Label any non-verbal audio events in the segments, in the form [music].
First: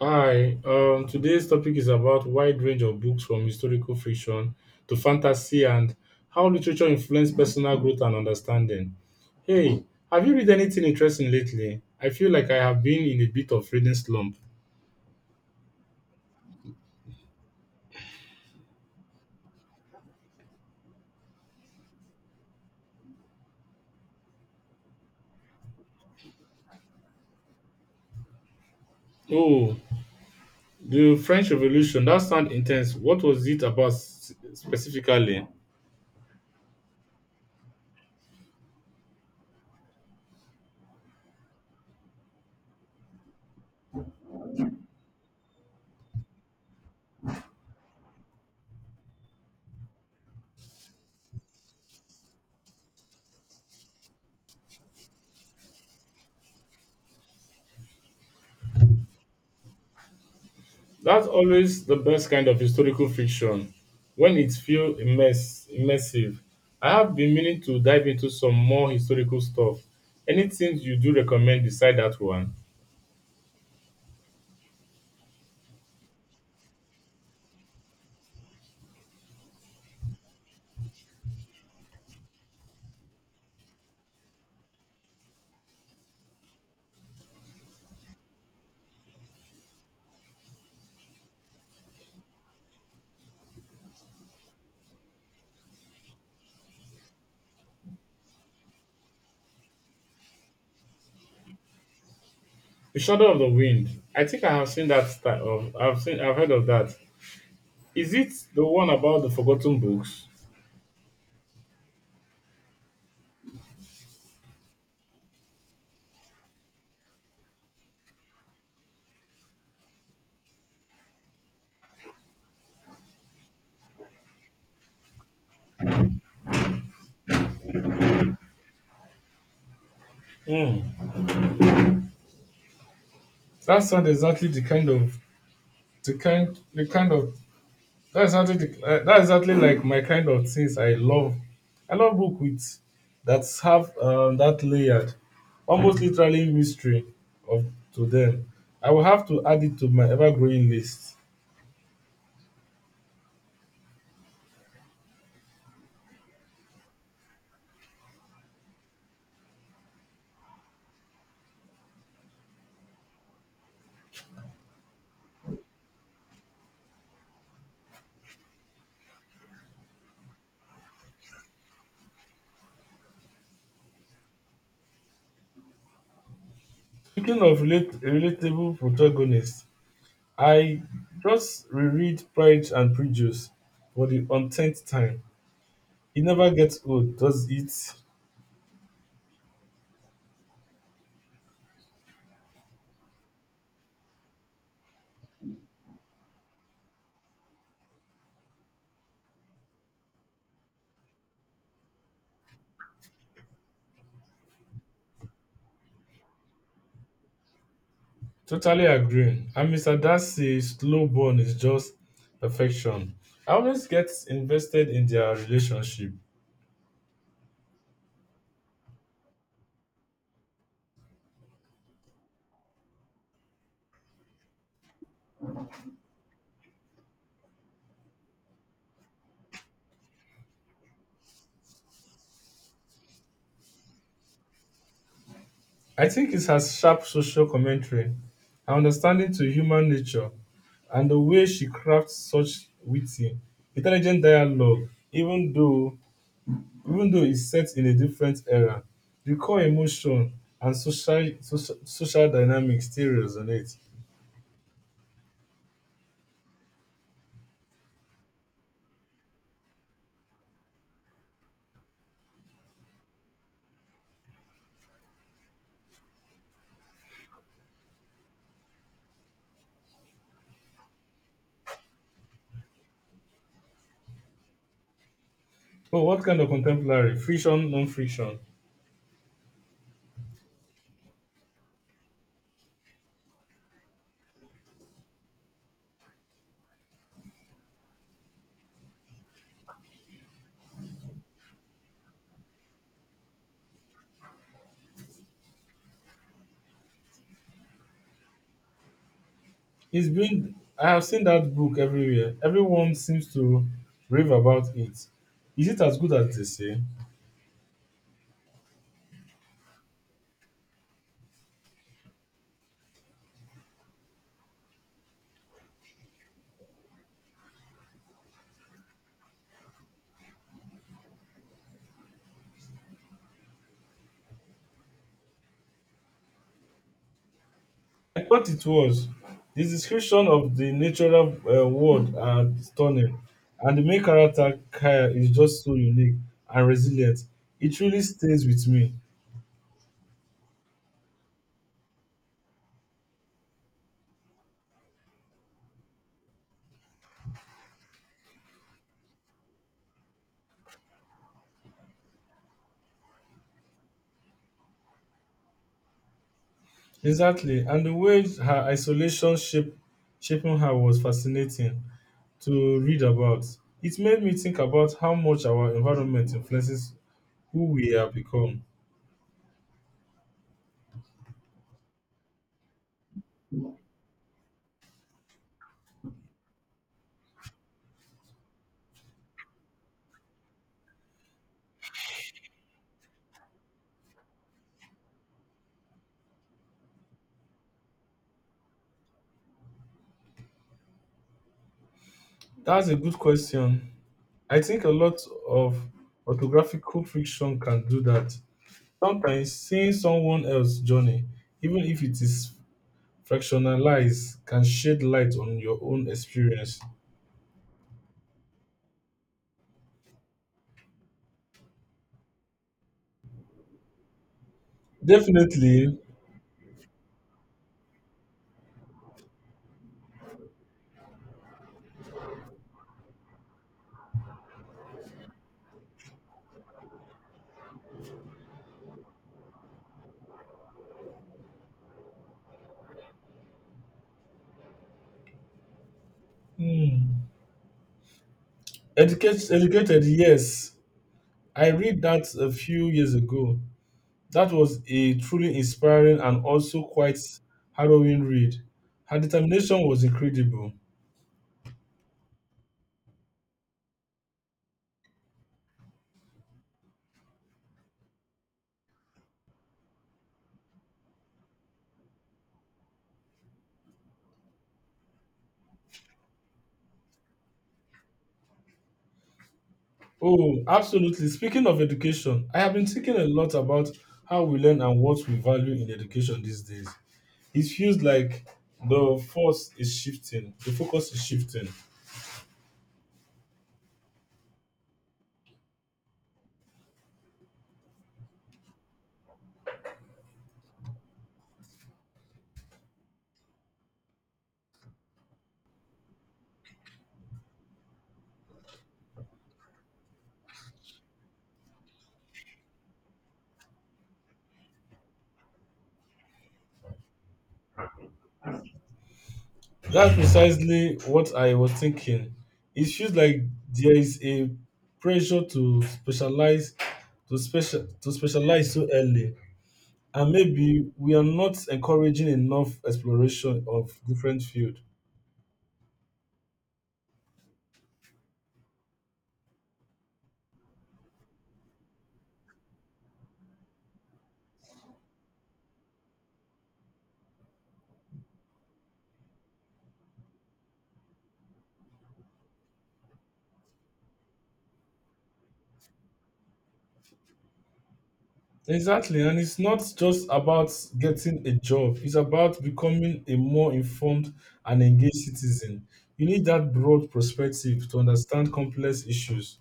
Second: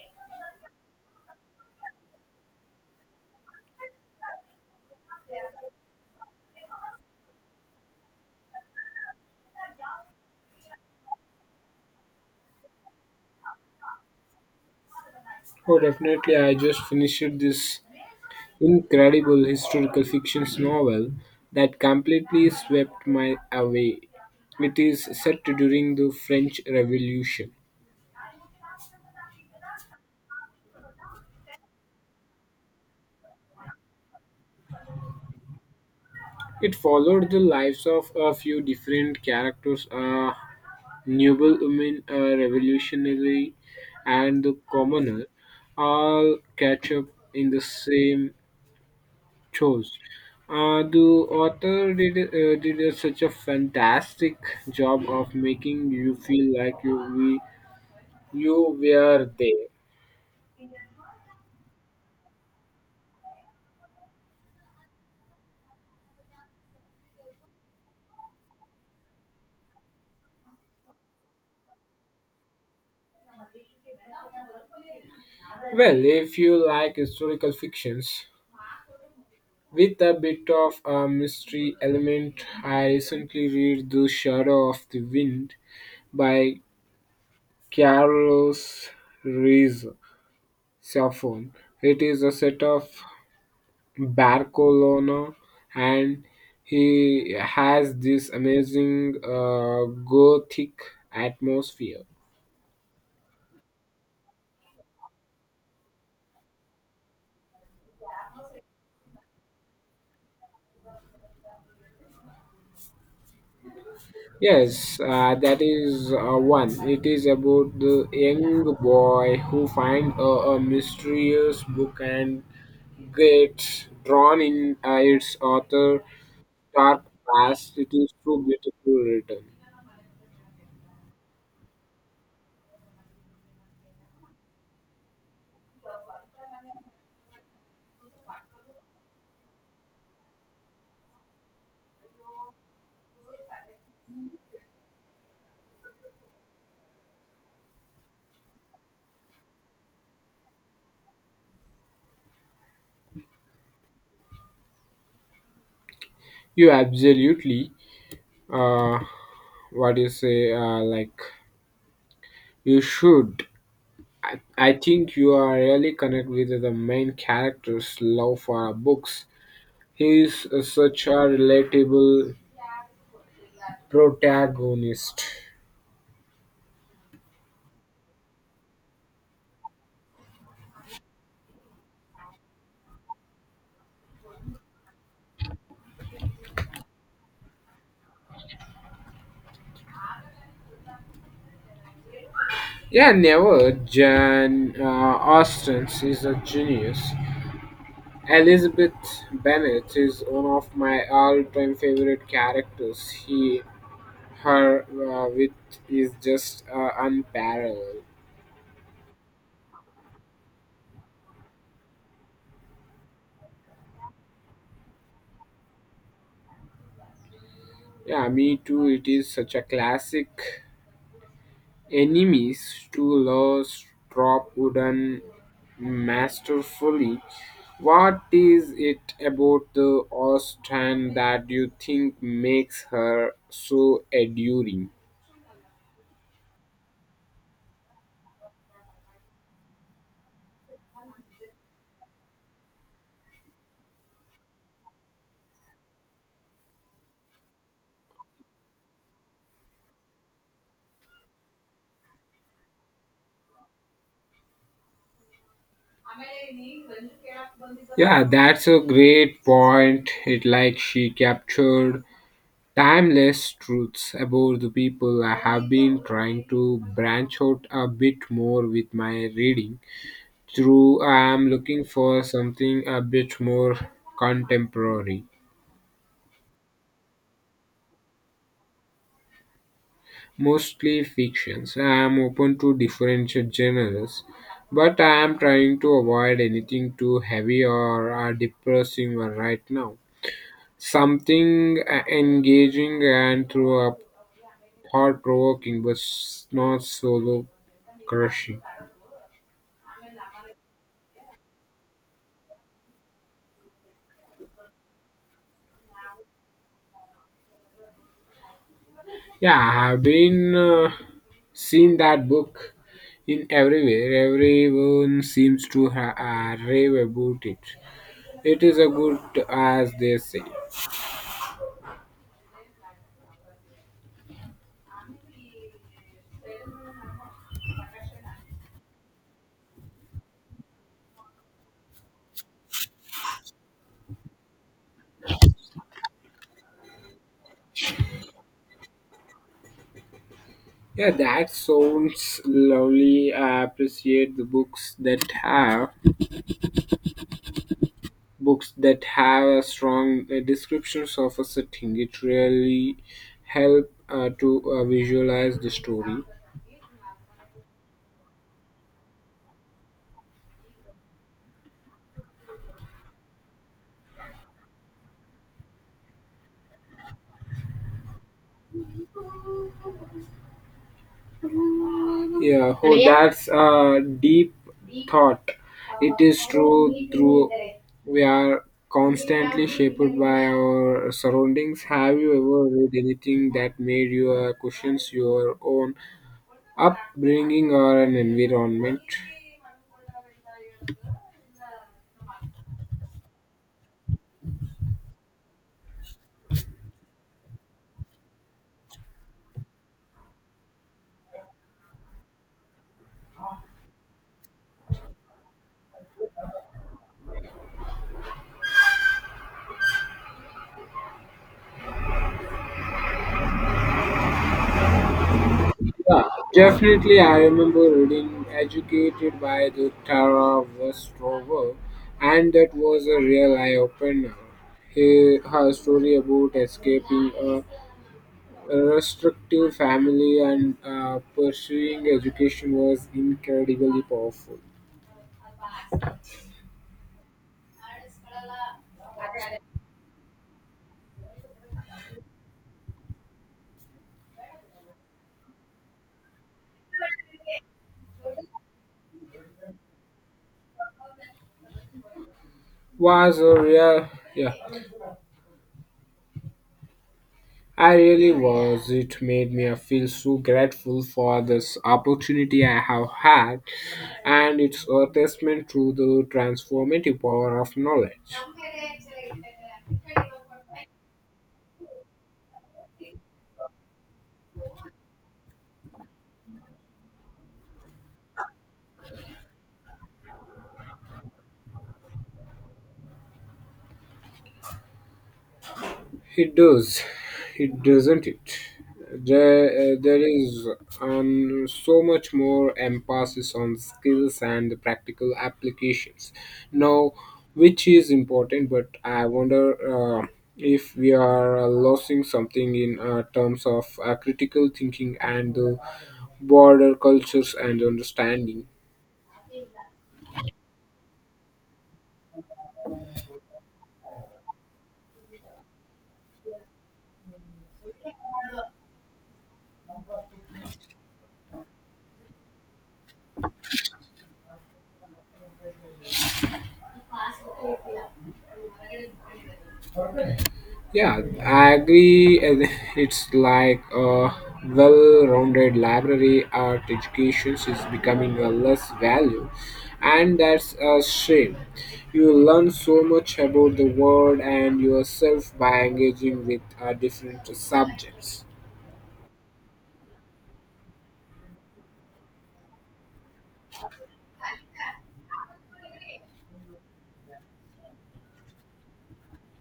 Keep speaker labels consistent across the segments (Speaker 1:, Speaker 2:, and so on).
Speaker 1: Hi, today's topic is about wide range of books from historical fiction to fantasy and how literature influences personal growth and understanding. Hey, have you read anything interesting lately? I feel like I have been in a bit of reading slump.
Speaker 2: Oh, definitely. I just finished this incredible historical fiction novel that completely swept my away. It is set during the French Revolution.
Speaker 1: Oh, the French Revolution, that sounds intense. What was it about specifically?
Speaker 2: It followed the lives of a few different characters, a noblewoman, a revolutionary, and the commoner, all catch up in the same chose. The author did such a fantastic job of making you feel like you were there.
Speaker 1: That's always the best kind of historical fiction when it feels immersive. I have been meaning to dive into some more historical stuff. Anything you do recommend beside that one?
Speaker 2: Well, if you like historical fictions with a bit of a mystery element, I recently read *The Shadow of the Wind* by Carlos Ruiz Zafón. It is a set of Barcelona, and he has this amazing gothic atmosphere.
Speaker 1: The Shadow of the Wind. I think I've heard of that. Is it the one about the forgotten books?
Speaker 2: Yes, that is one. It is about the young boy who finds a mysterious book and gets drawn in its author' dark past. It is so beautifully written.
Speaker 1: Hmm. That sounds exactly the kind of That's exactly that's exactly like my kind of things I love. I love book with that have that layered, almost literally mystery of to them. I will have to add it to my ever-growing list.
Speaker 2: You absolutely, uh, what do you say, you should. I think you are really connect with the main character's love for books. He is such a relatable protagonist.
Speaker 1: Speaking of relatable protagonists, I just reread Pride and Prejudice for the untenth time. It never gets old, does it?
Speaker 2: Yeah, never. Jan Austen is a genius. Elizabeth Bennet is one of my all-time favorite characters. Her, wit is just unparalleled.
Speaker 1: Totally agree. And Mr. Darcy's slow burn is just perfection. I always get invested in their relationship.
Speaker 2: Yeah, me too. It is such a classic. Enemies to laws drop wooden masterfully. What is it about the Austen that you think makes her so enduring?
Speaker 1: I think it has sharp social commentary, her understanding to human nature, and the way she crafts such witty, intelligent dialogue, even though it's set in a different era. The core emotion and social dynamics still resonate.
Speaker 2: Yeah, that's a great point. It like she captured timeless truths about the people. I have been trying to branch out a bit more with my reading. True, I am looking for something a bit more contemporary,
Speaker 1: But what kind of contemporary? Friction, non-friction?
Speaker 2: mostly fictions. I am open to different genres, but I am trying to avoid anything too heavy or depressing right now. Something engaging and through a thought provoking, but not solo crushing.
Speaker 1: It's been I have seen that book everywhere. Everyone seems to rave about it. Is it as good as they say?
Speaker 2: Yeah, I have been seen that book in everywhere. Everyone seems to rave about it. It is a good as they say.
Speaker 1: I thought it was. The description of the natural world are stunning, and the main character Kaya is just so unique and resilient. It really stays with me.
Speaker 2: Yeah, that sounds lovely. I appreciate the books that have a strong descriptions of a setting. It really help to visualize the story.
Speaker 1: Exactly, and the way her shaping her was fascinating to read about. It made me think about how much our environment influences who we have become.
Speaker 2: Yeah, oh, that's a deep thought. It is true, through we are constantly shaped by our surroundings. Have you ever read anything that made you question your own upbringing or an environment?
Speaker 1: That's a good question. I think a lot of orthographical friction can do that. Sometimes seeing someone else's journey, even if it is fractionalized, can shed light on your own experience. Definitely.
Speaker 2: Yeah, definitely. I remember reading Educated by the Tara Westover, and that was a real eye opener. Her story about escaping a restrictive family and pursuing education was incredibly powerful.
Speaker 1: Hmm. Educated, yes. I read that a few years ago. That was a truly inspiring and also quite harrowing read. Her determination was incredible.
Speaker 2: Was a real, yeah. I really was. It made me feel so grateful for this opportunity I have had, and it's a testament to the transformative power of knowledge.
Speaker 1: Oh, absolutely. Speaking of education, I have been thinking a lot about how we learn and what we value in education these days. It feels like the focus is shifting.
Speaker 2: It does, it doesn't it? There is so much more emphasis on skills and practical applications now, which is important. But I wonder if we are losing something in terms of critical thinking and the broader cultures and understanding.
Speaker 1: That's precisely what I was thinking. It feels like there is a pressure to specialize, to specialize so early, and maybe we are not encouraging enough exploration of different fields.
Speaker 2: Yeah, I agree. And [laughs] it's like a well-rounded library. Art education is becoming a less value, and that's a shame. You learn so much about the world and yourself by engaging with different subjects.
Speaker 1: Exactly, and it's not just about getting a job, it's about becoming a more informed and engaged citizen. You need that broad perspective to understand complex issues.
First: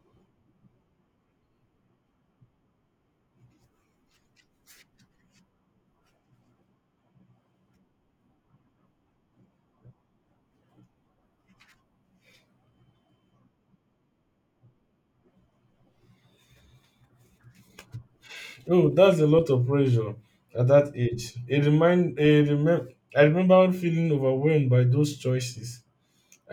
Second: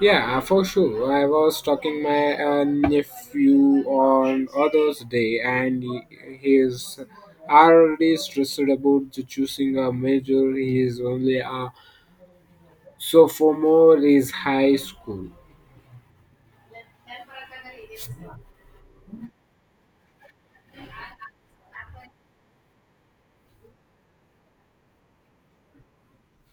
Speaker 2: Yeah, for sure. I was talking my nephew on others day, and he is already stressed about to choosing a major. He is only a So sophomore is high school.
Speaker 1: Oh, that's a lot of pressure at that age. It remind, it remem- I remember feeling overwhelmed by those choices.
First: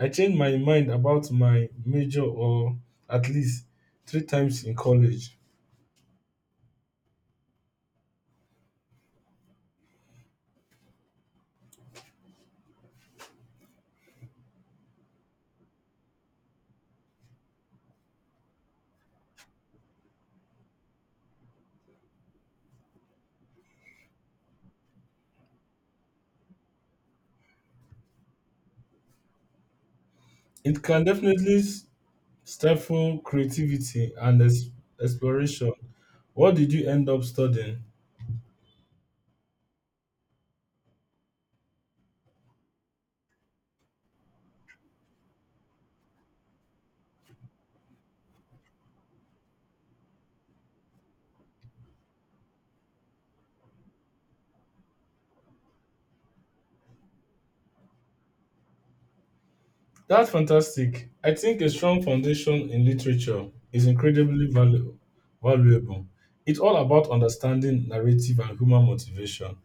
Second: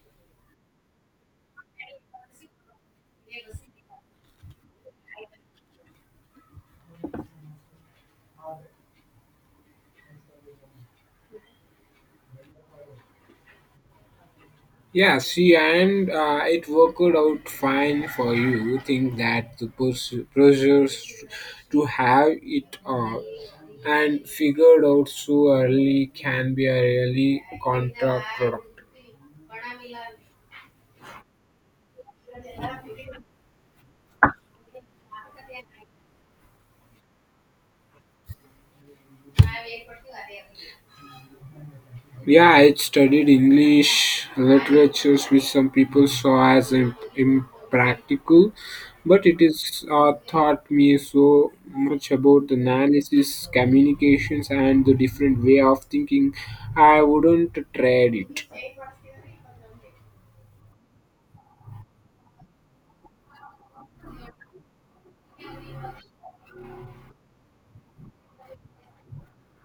Speaker 1: I changed my mind about my major or at least three times in college.
Speaker 2: Yeah, see, and it worked out fine for you. Think that the pressures to have it all and figured out so early can be a really counterproductive.
Speaker 1: It can definitely stifle creativity and exploration. What did you end up studying?
Speaker 2: Yeah, I studied English literatures, which some people saw as impractical, but it is taught me so much about analysis, communications, and the different way of thinking. I wouldn't trade it.
Speaker 1: That's fantastic. I think a strong foundation in literature is incredibly valuable. It's all about understanding narrative and human motivation.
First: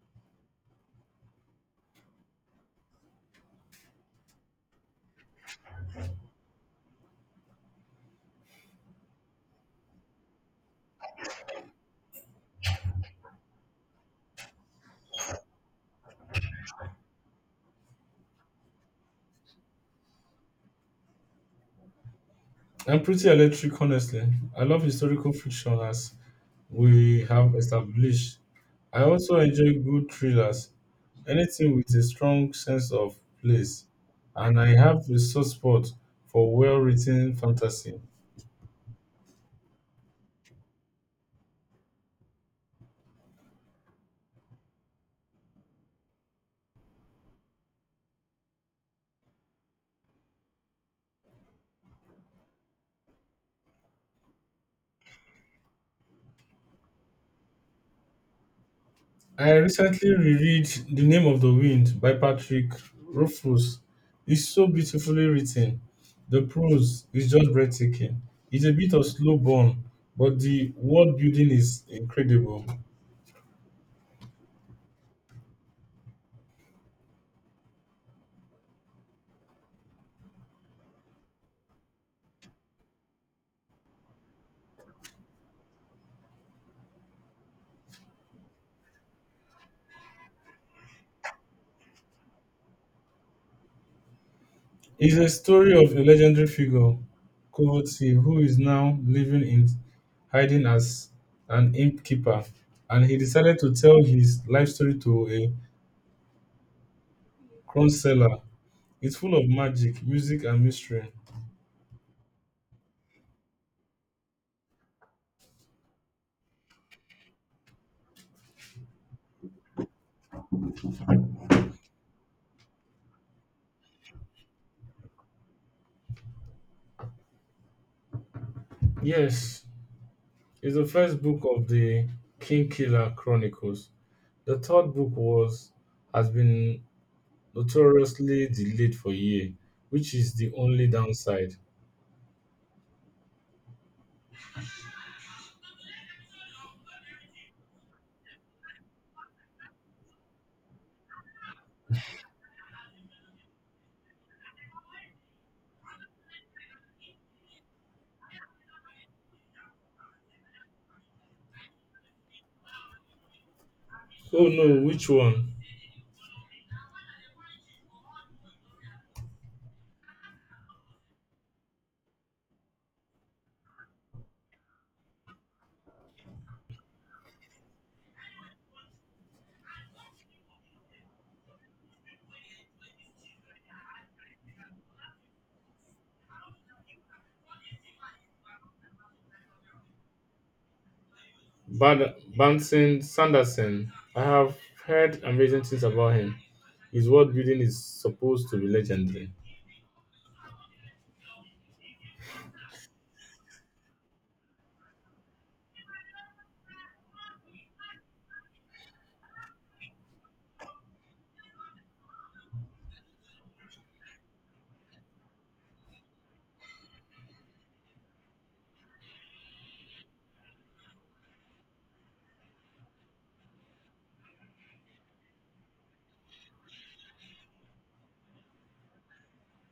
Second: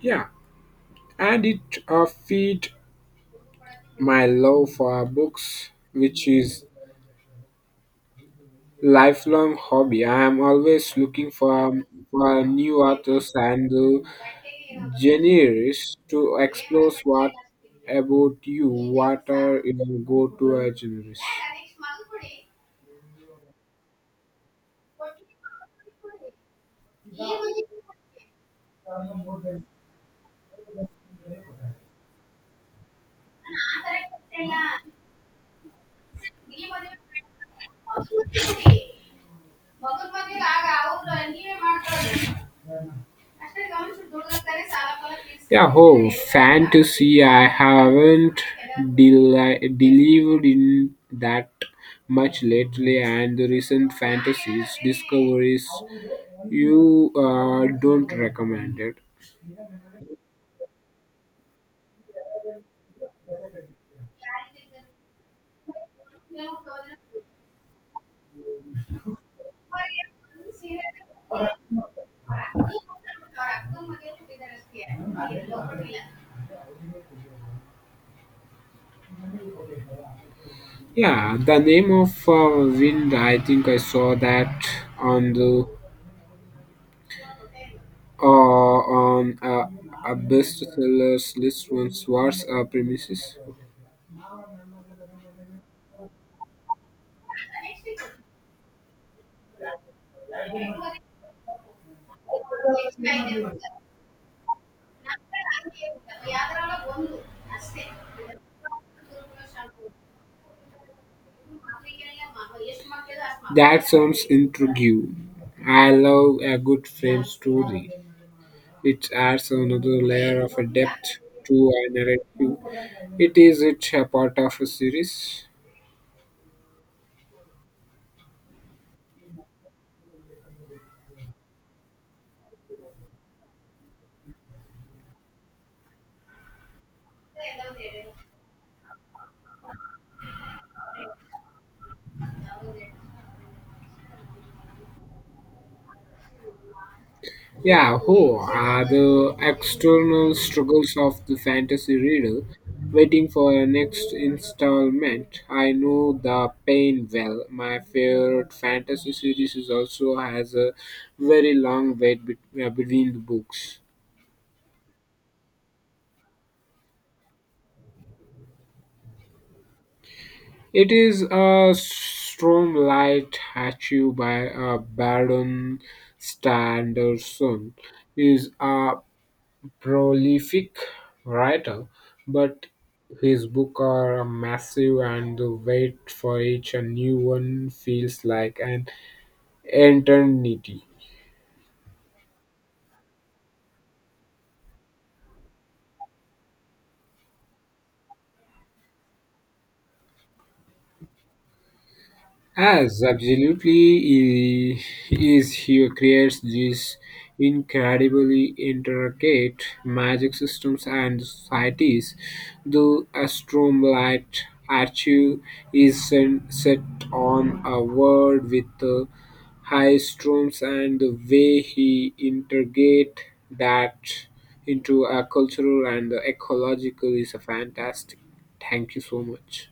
Speaker 2: Yeah, and it feed my love for books, which is lifelong hobby. I am always looking for new authors and genres to explore. What about you? What are your go-to genres?
Speaker 1: I'm pretty electric, honestly. I love historical fiction as we have established. I also enjoy good thrillers, anything with a strong sense of place, and I have a soft spot for well written fantasy.
Speaker 2: Yeah, oh, fantasy. I haven't delivered in that much lately, and the recent fantasies discoveries you don't recommend it.
Speaker 1: I recently reread The Name of the Wind by Patrick Rothfuss. It's so beautifully written. The prose is just breathtaking. It's a bit of slow burn, but the world building is incredible.
Speaker 2: Yeah, the name of wind. I think I saw that on the on a bestsellers list once. What's premises?
Speaker 1: It's a story of a legendary figure, Kovacev, who is now living in hiding as an innkeeper, and he decided to tell his life story to a crown seller. It's full of magic, music, and mystery.
Speaker 2: That sounds intriguing. I love a good frame story. It adds another layer of a depth to a narrative. It is it a part of a series?
Speaker 1: Yes, it's the first book of the King Killer Chronicles. The third book was has been notoriously delayed for a year, which is the only downside.
Speaker 2: Yeah, who are the external struggles of the fantasy reader waiting for a next installment? I know the pain well. My favorite fantasy series is also has a very long wait between the books.
Speaker 1: Oh no, which one?
Speaker 2: It is a strong light achieved by Baron Sanderson. Is a prolific writer, but his books are massive and the wait for each a new one feels like an eternity.
Speaker 1: Bad Banson Sanderson, I have heard amazing things about him. His world building is supposed to be legendary.
Speaker 2: As absolutely I- is he creates these incredibly intricate magic systems and societies. The Astromlight Archive is set on a world with the high storms and the way he integrate that into a cultural and ecological is a fantastic. Thank you so much.